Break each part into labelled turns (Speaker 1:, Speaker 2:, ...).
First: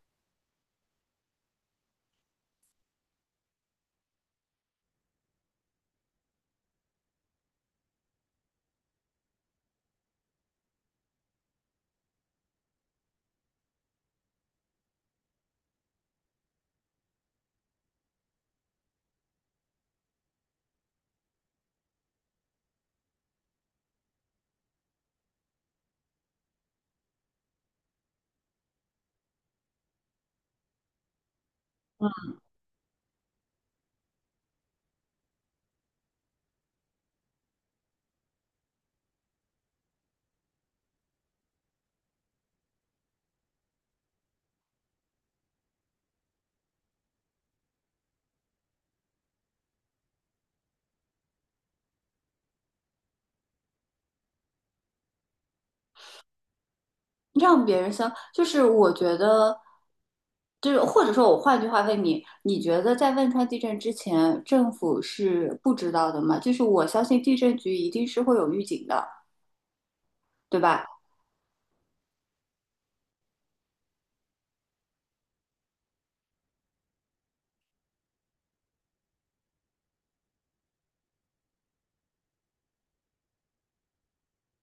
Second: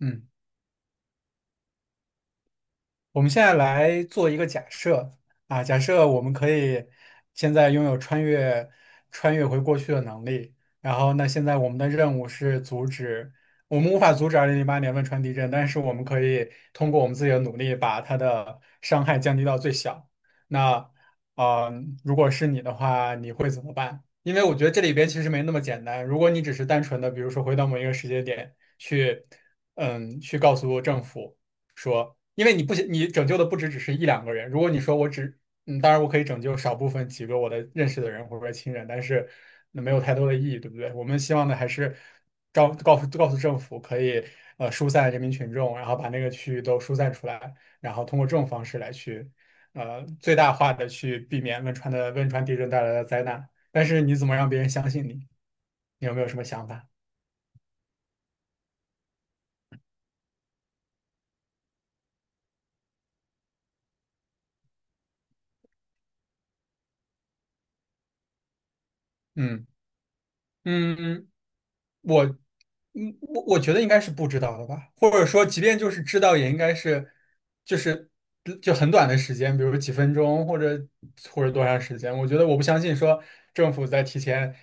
Speaker 1: 嗯，我们现在来做一个假设啊，假设我们可以现在拥有穿越回过去的能力，然后那现在我们的任务是阻止，我们无法阻止2008年汶川地震，但是我们可以通过我们自己的努力把它的伤害降低到最小。那，呃，如果是你的话，你会怎么办？因为我觉得这里边其实没那么简单。如果你只是单纯的，比如说回到某一个时间点去，去告诉政府。说，
Speaker 2: 嗯，
Speaker 1: 因为你拯救的不只是一两个人。如果你说我只，嗯，当然我可以拯救少部分几个我的认识的人或者说亲人，但是那没有太多的意义，对不对？我们希望的还是告诉政府可以疏散人民群众，然后把那个区域都疏散出来，然后通过这种方式来去最大化的去避免汶川地震带来的灾难。但是你怎么让别人相信你？你有没有什么想法？
Speaker 2: 让别人相，就是我觉得，就是或者说我换句话问你，你觉得在汶川地震之前，政府是不知道的吗？就是我相信地震局一定是会有预警的，
Speaker 1: 嗯
Speaker 2: 对吧？
Speaker 1: 嗯嗯。我，我觉得应该是不知道的吧，或者说，即便就是知道，也应该是，就是就很短的时间，比如几分钟，或者多长时间。我觉得我不相信说政府在提前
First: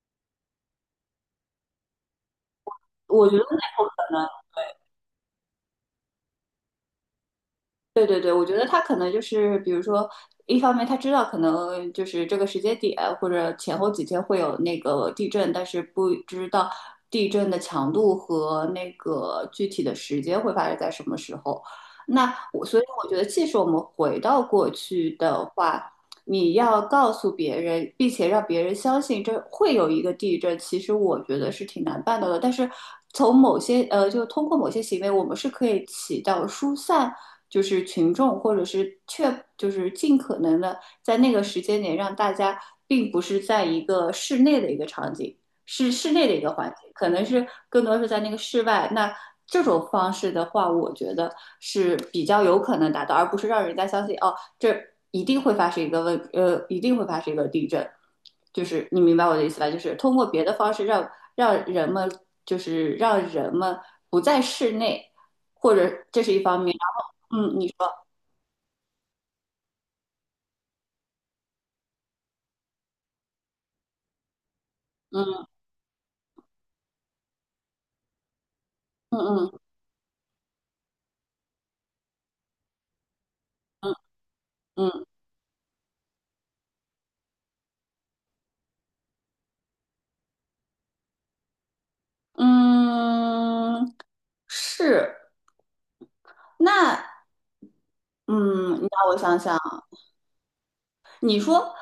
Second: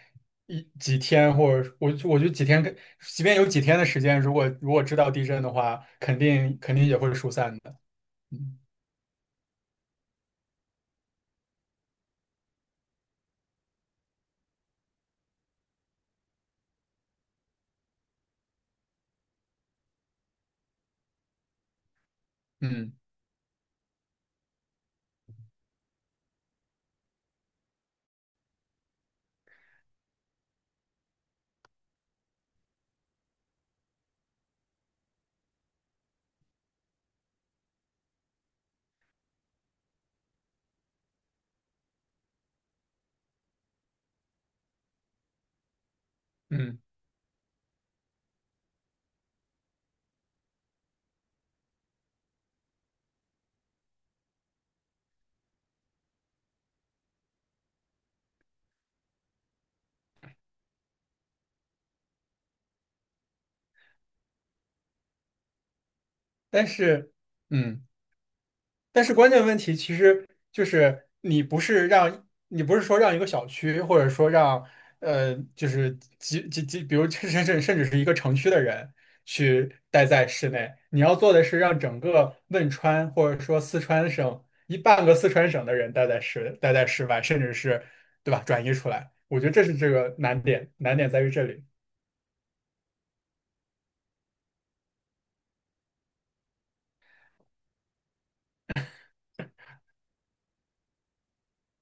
Speaker 1: 几天，或者我我就几天跟，即
Speaker 2: 我
Speaker 1: 便
Speaker 2: 觉得
Speaker 1: 有
Speaker 2: 那
Speaker 1: 几天
Speaker 2: 不
Speaker 1: 的时
Speaker 2: 可
Speaker 1: 间，如
Speaker 2: 能。
Speaker 1: 果如果知道地震的话，肯定也会疏散的。
Speaker 2: 对对对，我觉
Speaker 1: 嗯
Speaker 2: 得他可能就是，比如说，一方面他知道可能就是这个时间点或者前后几天会有那个地震，但是不知道地震的强度和那个具体的时间会发生在什么时候。那我所以
Speaker 1: 嗯
Speaker 2: 我觉得，即使我们回到过去的话，你要告诉别人，并且让别人相信这会有一个地震，其实我觉得是挺难办到的。但是从某些呃，就通过某些行为，我们是可以起到疏散，就是群众或者是确，就是尽可能的在那个时间点让大家，并不是在一个室内的一个场景，是室内的一个环
Speaker 1: 嗯，
Speaker 2: 境，可能是更多是在那个室外。那这种方式的话，我觉得是比较有可能达到，而不是让人家相信哦。这一定会发生一个问，呃，一定会发生一个地震，就是你明白我的意思吧？就是通过别的方式让让人们，就是让人们不在室内，或者这是一方
Speaker 1: 但
Speaker 2: 面。
Speaker 1: 是
Speaker 2: 然后，你
Speaker 1: 嗯。
Speaker 2: 说，
Speaker 1: 但是关键问题其实就是你不是说让一个小区，或者说让
Speaker 2: 嗯
Speaker 1: 就是几几几，比如甚至是一个城区的人
Speaker 2: 嗯嗯
Speaker 1: 去待在室内，你要做的是让整个汶川或者说四
Speaker 2: 嗯
Speaker 1: 川省一半
Speaker 2: 嗯
Speaker 1: 个四川省的人待在室外，甚至是对吧转移出来。我觉得这是这个难点，难点在于这里。
Speaker 2: 嗯，嗯是那，嗯，你让我想想，你说。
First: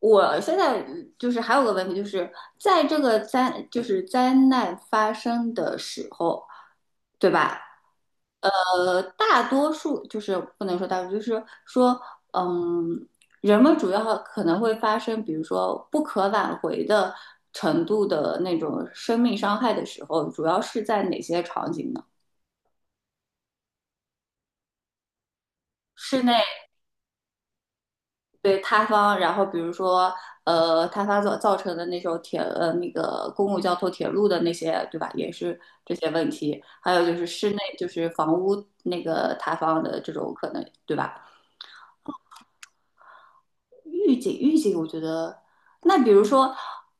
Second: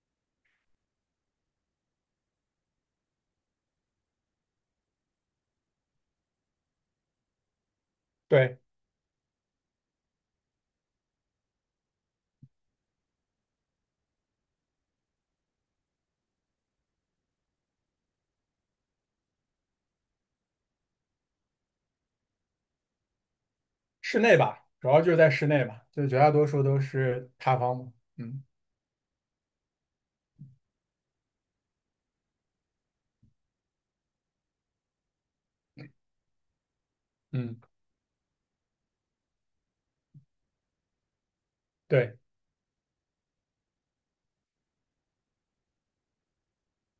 Speaker 2: 我现在就是还有个问题，就是在这个灾就是灾难发生的时候，对吧？
Speaker 1: 对，
Speaker 2: 大多数就是不能说大多数，就是说，嗯，人们主要可能会发生，比如说不可挽回的程度的那种生命伤害的时候，主要是在哪些场景呢？
Speaker 1: 室内吧，主要就是在室内嘛，就绝
Speaker 2: 室
Speaker 1: 大
Speaker 2: 内
Speaker 1: 多数都是塌方嘛嗯
Speaker 2: 对塌方，然后比如说，塌方造成的那种那个公共交通铁路的那些，对吧？也是这些问题，还有就是室内
Speaker 1: 嗯，
Speaker 2: 就是房屋那个塌方的这种可能，对吧？
Speaker 1: 对
Speaker 2: 预警，我觉得那比如说，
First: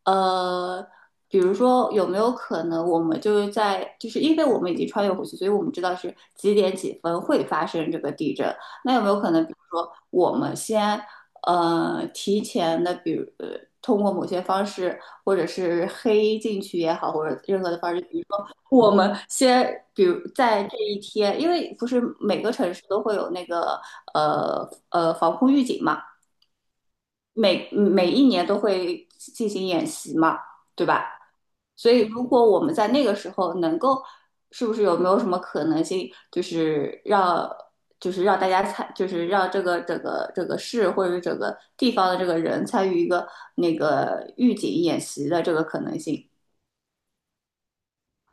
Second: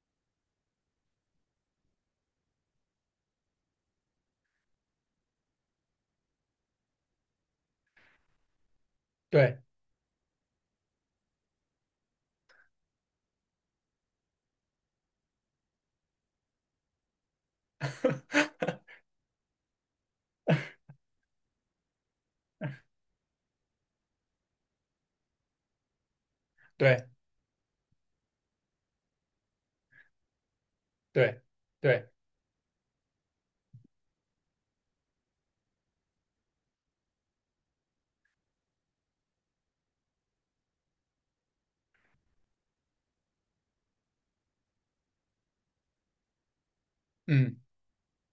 Speaker 2: 呃，比如说有没有可能我们就是在就是因为我们已经穿越回去，所以我们知道是几点几分会发生这个地震。那有没有可能，比如
Speaker 1: 对。
Speaker 2: 说我们先提前的，比如通过某些方式，或者是黑进去也好，或者任何的方式，比如说我们先，比如在这一天，因为不是每个城市都会有那个防空预警嘛。
Speaker 1: 对
Speaker 2: 每一年都会进行演习嘛，对吧？
Speaker 1: 对
Speaker 2: 所以
Speaker 1: 对，
Speaker 2: 如果我们在那个时候能够，是不是有没有什么可能性，就是让就是让大家参，就是让整个市或者是整个地方的这个人参与一个那个预警演习的这个可能性？
Speaker 1: 嗯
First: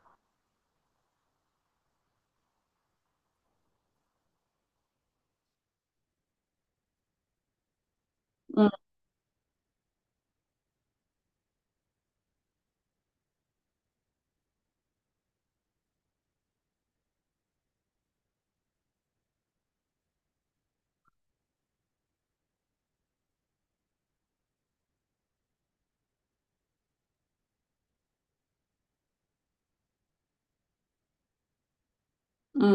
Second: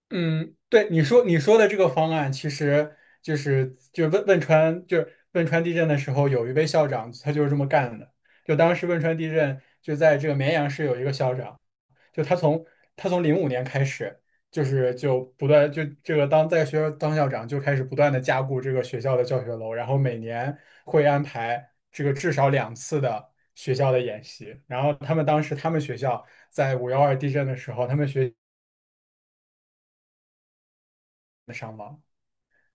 Speaker 1: 嗯，对你说的这个方案，其实就是汶川地震的时候，有一位校长他就是这么干的。就
Speaker 2: 嗯
Speaker 1: 当时汶川地震就在这个绵阳市有一个校长，就他从他从05年开始，就是不断就这个当在学校当校长就开始不断的加固这个学校的教学楼，然后每年会安排这个至少2次的学校的演习。然后他们当时他们学校在5·12地震的时候，他们学，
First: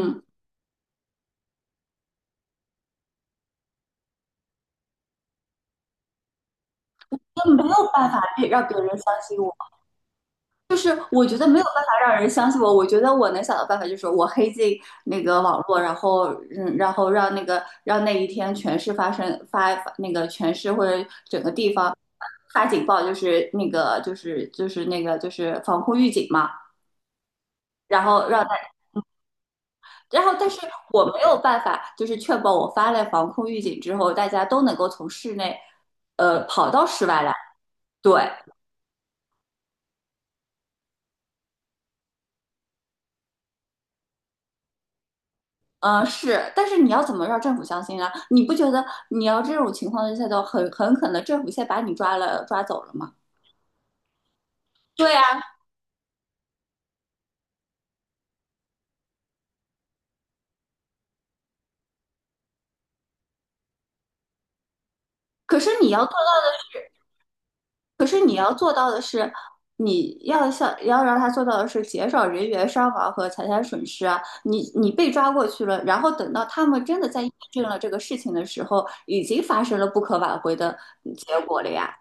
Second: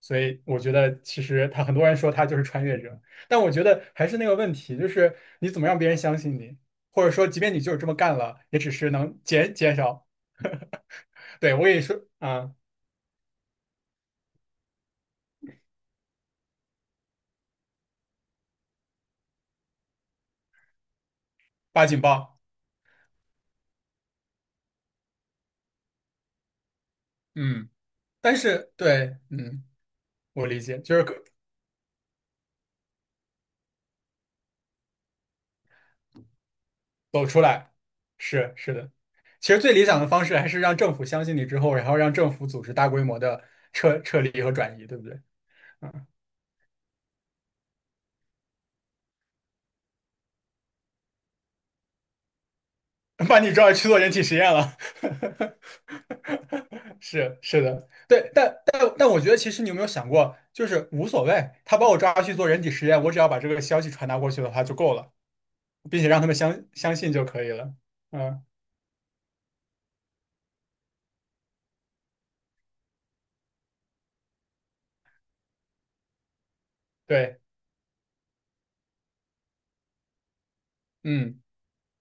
Speaker 1: 所以我觉得其实很多人说他就是穿越者，但我觉得还是那个问题，就是你怎么让别人相信你，或者说即
Speaker 2: 就
Speaker 1: 便你
Speaker 2: 没
Speaker 1: 就
Speaker 2: 有
Speaker 1: 是这么
Speaker 2: 办
Speaker 1: 干
Speaker 2: 法
Speaker 1: 了，也
Speaker 2: 让
Speaker 1: 只
Speaker 2: 别人
Speaker 1: 是能
Speaker 2: 相信
Speaker 1: 减少。
Speaker 2: 就 是我觉得
Speaker 1: 对，
Speaker 2: 没
Speaker 1: 我
Speaker 2: 有办
Speaker 1: 跟你说
Speaker 2: 法让人相
Speaker 1: 啊，
Speaker 2: 信我，我觉得我能想到办法就是我黑进那个网络，然后然后让那个让那一天全市发生发那个全市或者整个地
Speaker 1: 发
Speaker 2: 方
Speaker 1: 警报。
Speaker 2: 发警报，就是防空预警嘛，
Speaker 1: 嗯，
Speaker 2: 然后
Speaker 1: 但是对，
Speaker 2: 然后
Speaker 1: 我
Speaker 2: 但是
Speaker 1: 理解，就是
Speaker 2: 我
Speaker 1: 可
Speaker 2: 没有办法就是确保我发了防空预警之后，大家都能够从室内跑到室外
Speaker 1: 走
Speaker 2: 来，
Speaker 1: 出来，
Speaker 2: 对。
Speaker 1: 是的。其实最理想的方式还是让政府相信你之后，然后让政府组织大规模的撤离和转移，对不对？嗯，
Speaker 2: 是，但是你要怎么让政府相信啊？你不觉得你要这种情况下的很可能政府先把你抓走了吗？
Speaker 1: 把你抓去做人体实验了。
Speaker 2: 对啊，
Speaker 1: 是的，对，但我觉得，其实你有没有想过，就是无所谓，他把我抓去做人体实验，我只要把这个消息传达过去的话就够了，
Speaker 2: 可是你要
Speaker 1: 并且
Speaker 2: 做
Speaker 1: 让他们
Speaker 2: 到，
Speaker 1: 相信就可以了。
Speaker 2: 可是你
Speaker 1: 嗯，
Speaker 2: 要做到的是，你要像要让他做到的是减少人员伤亡和财产损失啊。你被抓过去了，然后等到他们真的在验
Speaker 1: 对，
Speaker 2: 证了这个事情的时候，已经发生了不可挽回的结
Speaker 1: 嗯。
Speaker 2: 果了呀。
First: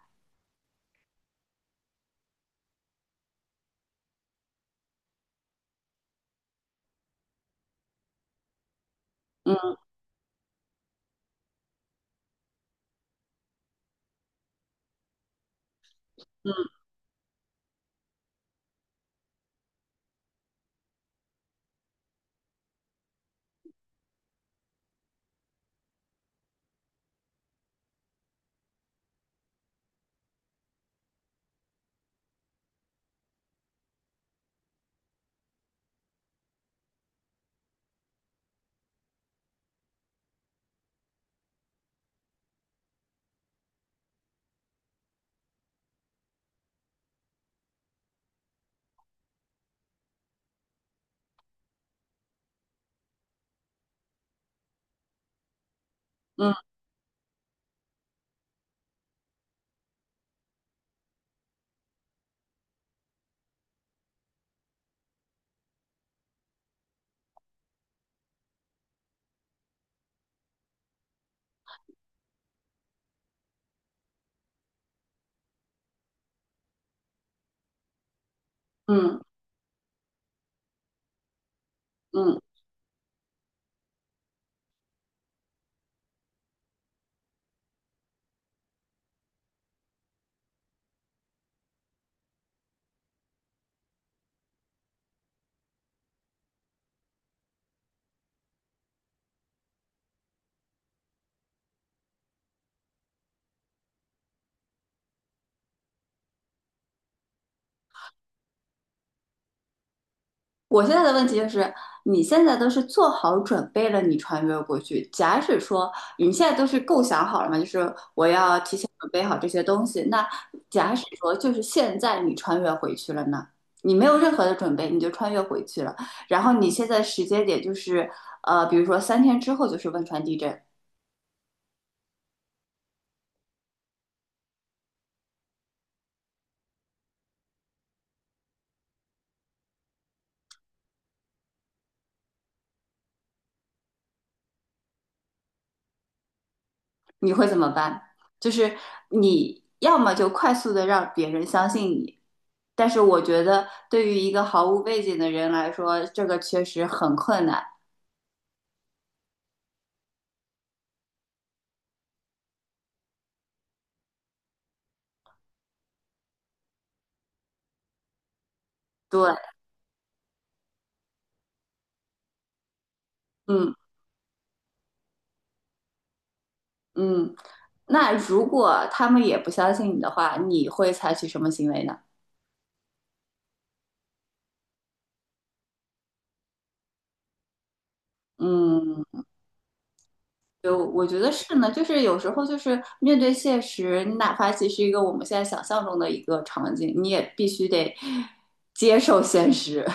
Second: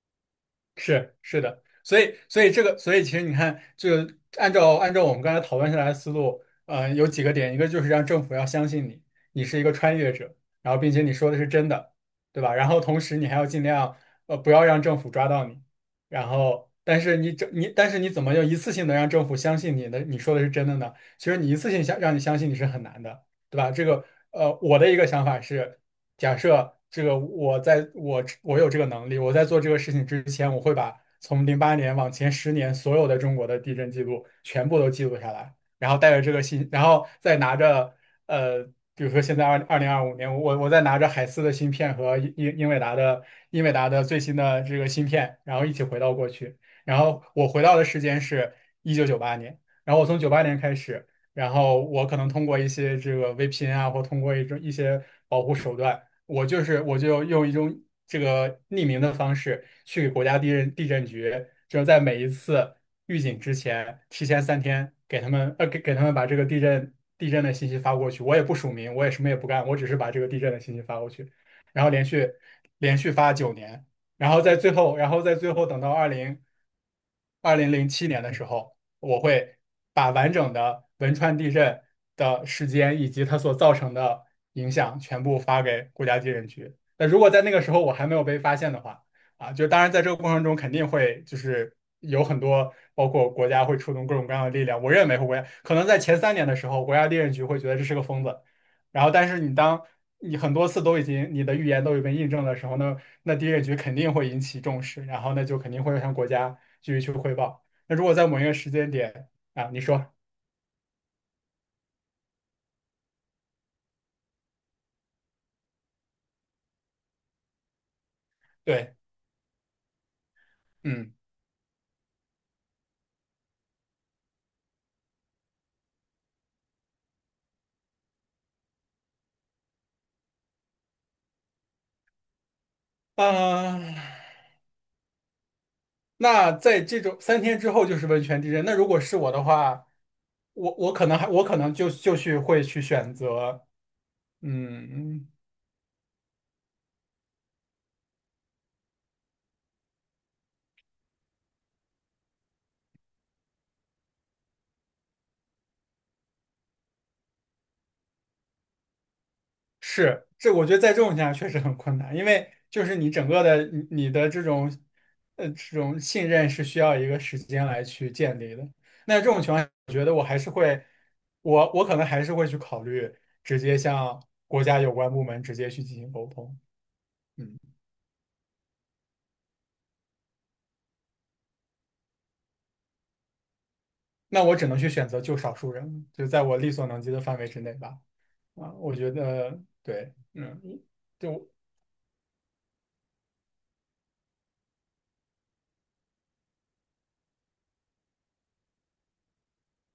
Speaker 1: 是的，所以这个，所以其实你看，就按照我们刚才讨论下来的思路，呃，有几个点，一个就是让政府要相信你，你是一个
Speaker 2: 嗯
Speaker 1: 穿越者，然后并且你说的是真的，对吧？然后同时你还要尽量不要让政府抓到你，然后
Speaker 2: 嗯
Speaker 1: 但是你怎么又一次性的让政府相信你的你说的是真的呢？其实你一次性让你相信你是很难的，对吧？这个我的一个想法是。假设这个我在我我有这个能力，我在做这个事情之前，我会把从08年往前10年所有的中国的地震记录全部都记录下来，然后带着这个信，然后再拿着呃，比如说现在二零二五年，我再拿着海思的芯片和英伟达的最新的这个芯片，然后一起回到过去，然后我回到的时间是1998年，然后我从九八年开始。然后我可能通过一些这个 VPN 啊，或通过一些保护手段，我就
Speaker 2: 嗯
Speaker 1: 是我就用一种这个匿名的方式去给国家地震局，就是在每一次预警之前，提前三天给他们把这个地震的信息发过去。我也不署名，我也什么也不干，我只是把这个地震的信息发过去，然后连续发9年，然后在最后等到二零零七年的时候。
Speaker 2: 嗯。
Speaker 1: 我会把完整的汶川地震
Speaker 2: 嗯，
Speaker 1: 的时间以及它所造成的影响全部发给国家地震局。那如果在那个时候我还没有被发现的话，啊，就当然在这个过程中肯定会就是有很多，包括国家会出动各种各样的力量。我认为国家可能在前3年的时候，国家地震局会觉得这是个疯子，然后但是你很多次都已经你的预言都已被印证的时候那地震局肯定会引起重视，然后那就肯定会向国家继续去汇报。那如果在某一个时间点啊，你说
Speaker 2: 我现在的问题就是，你现在都是做好准备了，你穿越过去。假使说你现在都是构想好了嘛，就是我要提前
Speaker 1: 对，
Speaker 2: 准备好这些东西。那假使
Speaker 1: 嗯，
Speaker 2: 说就是现在你穿越回去了呢，你没有任何的准备，你就穿越回去了。然后你现在时间点就是，比如说三天之后就是汶川地震，
Speaker 1: 啊、那在这种三天之后就是温泉地震。那如果是我的话，我我可能还我可能就就去会去选择，嗯。
Speaker 2: 你会怎么办？就是你要么就快速的让别人相信你，但是我觉得对于一个毫无背景的人来说，这个确实很困难。
Speaker 1: 是，这我觉得在这种情况下确实很困难，因为就是你整个的你你的这种信任是需要一个时间来去建立的。那这
Speaker 2: 对，
Speaker 1: 种情况下，我觉得我可能还是会去考虑直
Speaker 2: 嗯
Speaker 1: 接向国家有关部门直接去进行沟通。
Speaker 2: 嗯。
Speaker 1: 嗯，
Speaker 2: 那如果他们也不相信你的话，你会采取什么行为呢？
Speaker 1: 那我只能去选择救少数人，就在我力所能及的范围之内吧。啊，我觉
Speaker 2: 嗯，
Speaker 1: 得对，
Speaker 2: 就我觉得
Speaker 1: 就。
Speaker 2: 是呢，就是有时候就是面对现实，你哪怕其实一个我们现在想象中的一个场景，你也必须得接受现实。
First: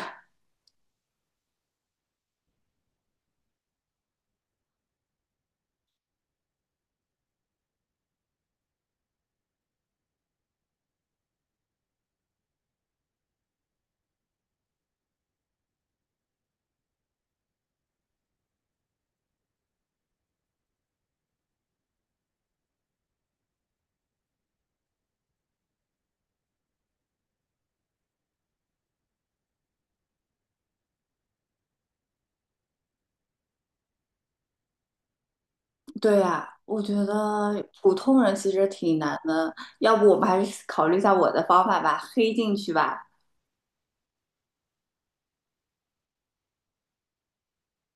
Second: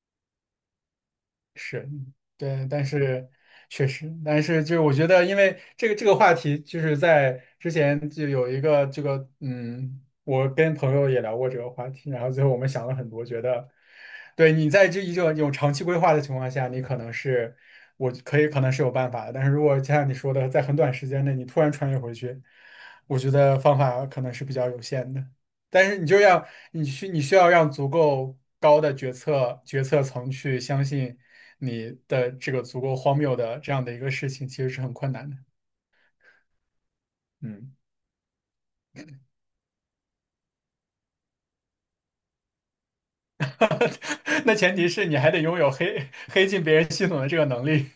Speaker 1: 是，对，但是确实，但是就是我觉得，因为这个话题，就是在之前就有一个这个，我跟朋友也聊过这个话题，然后最后我们想了很多，觉得，对你在这一种有长期规划的情况下，你可能是我可以可能是有办法的，但是如果就像你说的，在很短时间内你突然穿越回去，我觉得方法可能是比较有限的。但是你就要你需你需要让足够高的决策层去相信，你的这个足够荒谬的这样的一个事情，其实是很困难的。
Speaker 2: 对呀，我觉得
Speaker 1: 嗯，
Speaker 2: 普通人其实挺难的，要不我们还是考虑一下我的方法吧，黑进去吧。
Speaker 1: 那前提是你还得拥有黑进别人系统的这个能力，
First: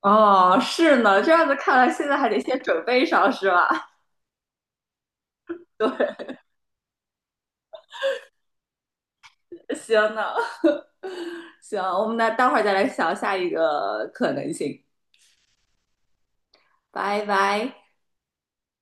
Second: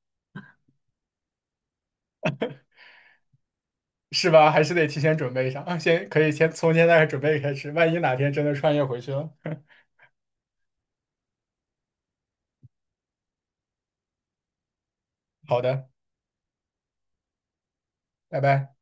Speaker 2: 哦，是呢，这样子看来，现在还得先准备上，是吧？
Speaker 1: 是吧？还是得提前准备 上，啊先可
Speaker 2: 对，
Speaker 1: 以先从现在准备开始，万一哪天真的穿越回去了。
Speaker 2: 行呢，行，我们那待会儿再来想下一个可能性，
Speaker 1: 好的，
Speaker 2: 拜拜。
Speaker 1: 拜拜。